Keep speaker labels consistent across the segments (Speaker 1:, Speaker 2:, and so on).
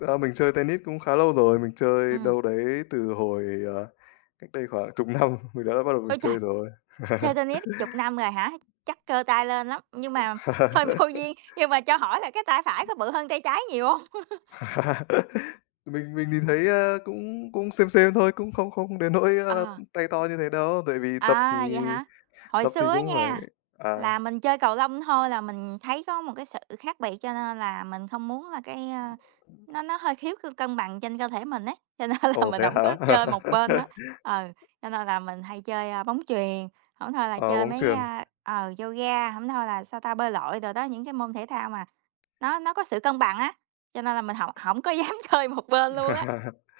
Speaker 1: A, mình chơi tennis cũng khá lâu rồi, mình chơi
Speaker 2: Ừm.
Speaker 1: đâu đấy từ hồi, ờ, cách đây khoảng 10 năm mình đã bắt đầu mình
Speaker 2: Ôi trời!
Speaker 1: chơi rồi.
Speaker 2: Chơi tennis 10 năm rồi hả? Chắc cơ tay lên lắm, nhưng mà hơi vô duyên, nhưng mà cho hỏi là cái tay phải có bự hơn tay trái nhiều hông?
Speaker 1: Mình mình nhìn thấy, ơ, cũng cũng same same thôi, cũng không không đến nỗi, ơ,
Speaker 2: Ờ.
Speaker 1: tay to như thế đâu. Tại vì tập thì
Speaker 2: À, vậy hả? Hồi
Speaker 1: tập thì
Speaker 2: xưa á
Speaker 1: cũng phải
Speaker 2: nha
Speaker 1: à.
Speaker 2: là mình chơi cầu lông thôi là mình thấy có một cái sự khác biệt, cho nên là mình không muốn là cái, ơ, nó nó hơi thiếu sự cân bằng trên cơ thể mình ấy, cho nên là
Speaker 1: Ồ,
Speaker 2: mình
Speaker 1: thế
Speaker 2: hổng
Speaker 1: hả?
Speaker 2: có chơi một bên đó. Ừ, cho nên là mình hay chơi, a, bóng chuyền, hổng thôi là
Speaker 1: À,
Speaker 2: chơi
Speaker 1: bóng
Speaker 2: mấy,
Speaker 1: chuyền.
Speaker 2: a, ờ, yoga, hổng thôi là, sao ta, bơi lội đồ đó, những cái môn thể thao mà nó nó có sự cân bằng á, cho nên là mình hổng hổng có dám chơi một bên luôn á.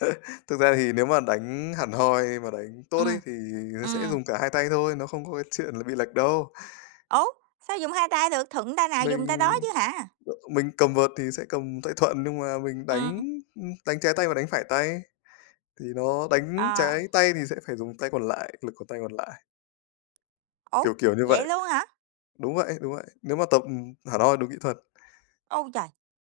Speaker 1: Thực ra thì nếu mà đánh hẳn hoi mà đánh tốt ấy
Speaker 2: Ừm,
Speaker 1: thì người ta sẽ
Speaker 2: ừm.
Speaker 1: dùng cả hai tay thôi, nó không có cái chuyện là bị lệch đâu.
Speaker 2: Ô! Sao dùng hai tay được? Thuận tay nào
Speaker 1: Mình
Speaker 2: dùng tay đó chứ hả?
Speaker 1: mình cầm vợt thì sẽ cầm tay thuận, nhưng mà mình đánh,
Speaker 2: Ừm.
Speaker 1: ưm, đánh trái tay và đánh phải tay. Thì nó đánh trái
Speaker 2: À.
Speaker 1: tay thì sẽ phải dùng tay còn lại, lực của tay còn lại. Kiểu,
Speaker 2: Ô!
Speaker 1: kiểu như
Speaker 2: Vậy
Speaker 1: vậy.
Speaker 2: luôn hả?
Speaker 1: Đúng vậy, đúng vậy. Nếu mà tập hẳn hoi đúng kỹ thuật.
Speaker 2: U trời!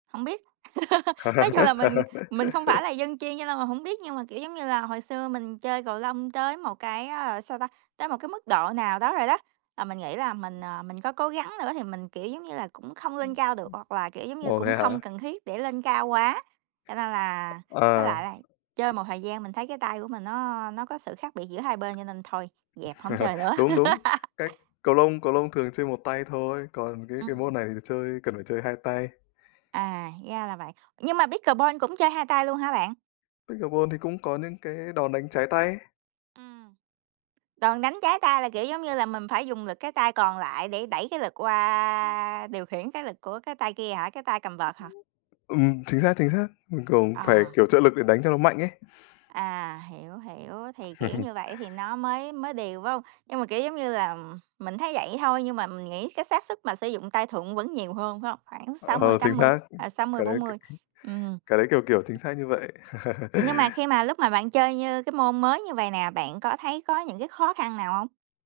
Speaker 2: Hổng biết. Nói chung là mình mình không phải là dân chuyên cho nên mình hổng biết, nhưng mà, kiểu, giống như là, hồi xưa mình chơi cầu lông tới một cái, ờ, sao ta, tới một cái mức độ nào đó rồi đó, là mình nghĩ là mình, ờ, mình có cố gắng nữa thì mình, kiểu, giống như là, cũng không lên cao được, hoặc là, kiểu, giống như,
Speaker 1: Ồ,
Speaker 2: cũng
Speaker 1: vậy hả?
Speaker 2: không cần thiết để lên cao quá. Cho nên là
Speaker 1: À.
Speaker 2: với lại là chơi một thời gian mình thấy cái tay của mình nó nó có sự khác biệt giữa hai bên cho nên thôi, dẹp, hổng chơi nữa.
Speaker 1: Đúng, đúng. Cách cầu lông cầu lông thường chơi một tay thôi, còn cái cái
Speaker 2: Ừm.
Speaker 1: môn này thì chơi cần phải chơi hai tay.
Speaker 2: À, ra là vậy. Nhưng mà pickleball cũng chơi hai tay luôn hả bạn?
Speaker 1: Pickleball thì cũng có những cái đòn đánh trái tay.
Speaker 2: Ừm. Đòn đánh trái tay là, kiểu, giống như là, mình phải dùng lực cái tay còn lại để đẩy cái lực qua điều khiển cái lực của cái tay kia hả? Cái tay cầm vợt hả?
Speaker 1: Ừm, chính xác, chính xác. Mình cũng phải,
Speaker 2: Ờ.
Speaker 1: kiểu, trợ lực để đánh cho nó mạnh ấy.
Speaker 2: À, hiểu, hiểu. Thì, kiểu, như vậy thì nó mới mới đều, phải hông? Nhưng mà, kiểu, giống như là, mình thấy vậy thôi, nhưng mà mình nghĩ cái xác suất mà sử dụng tay thuận vẫn nhiều hơn, phải hông? Khoảng sáu mươi
Speaker 1: Ờ, chính
Speaker 2: tám mươi,
Speaker 1: xác.
Speaker 2: à, sáu mươi
Speaker 1: Cái
Speaker 2: bốn
Speaker 1: đấy cái
Speaker 2: mười.
Speaker 1: cái
Speaker 2: Ừm.
Speaker 1: cái đấy kiểu, kiểu chính xác như vậy.
Speaker 2: Nhưng mà khi mà lúc mà bạn chơi như cái môn mới như vầy nè, bạn có thấy có những cái khó khăn nào hông?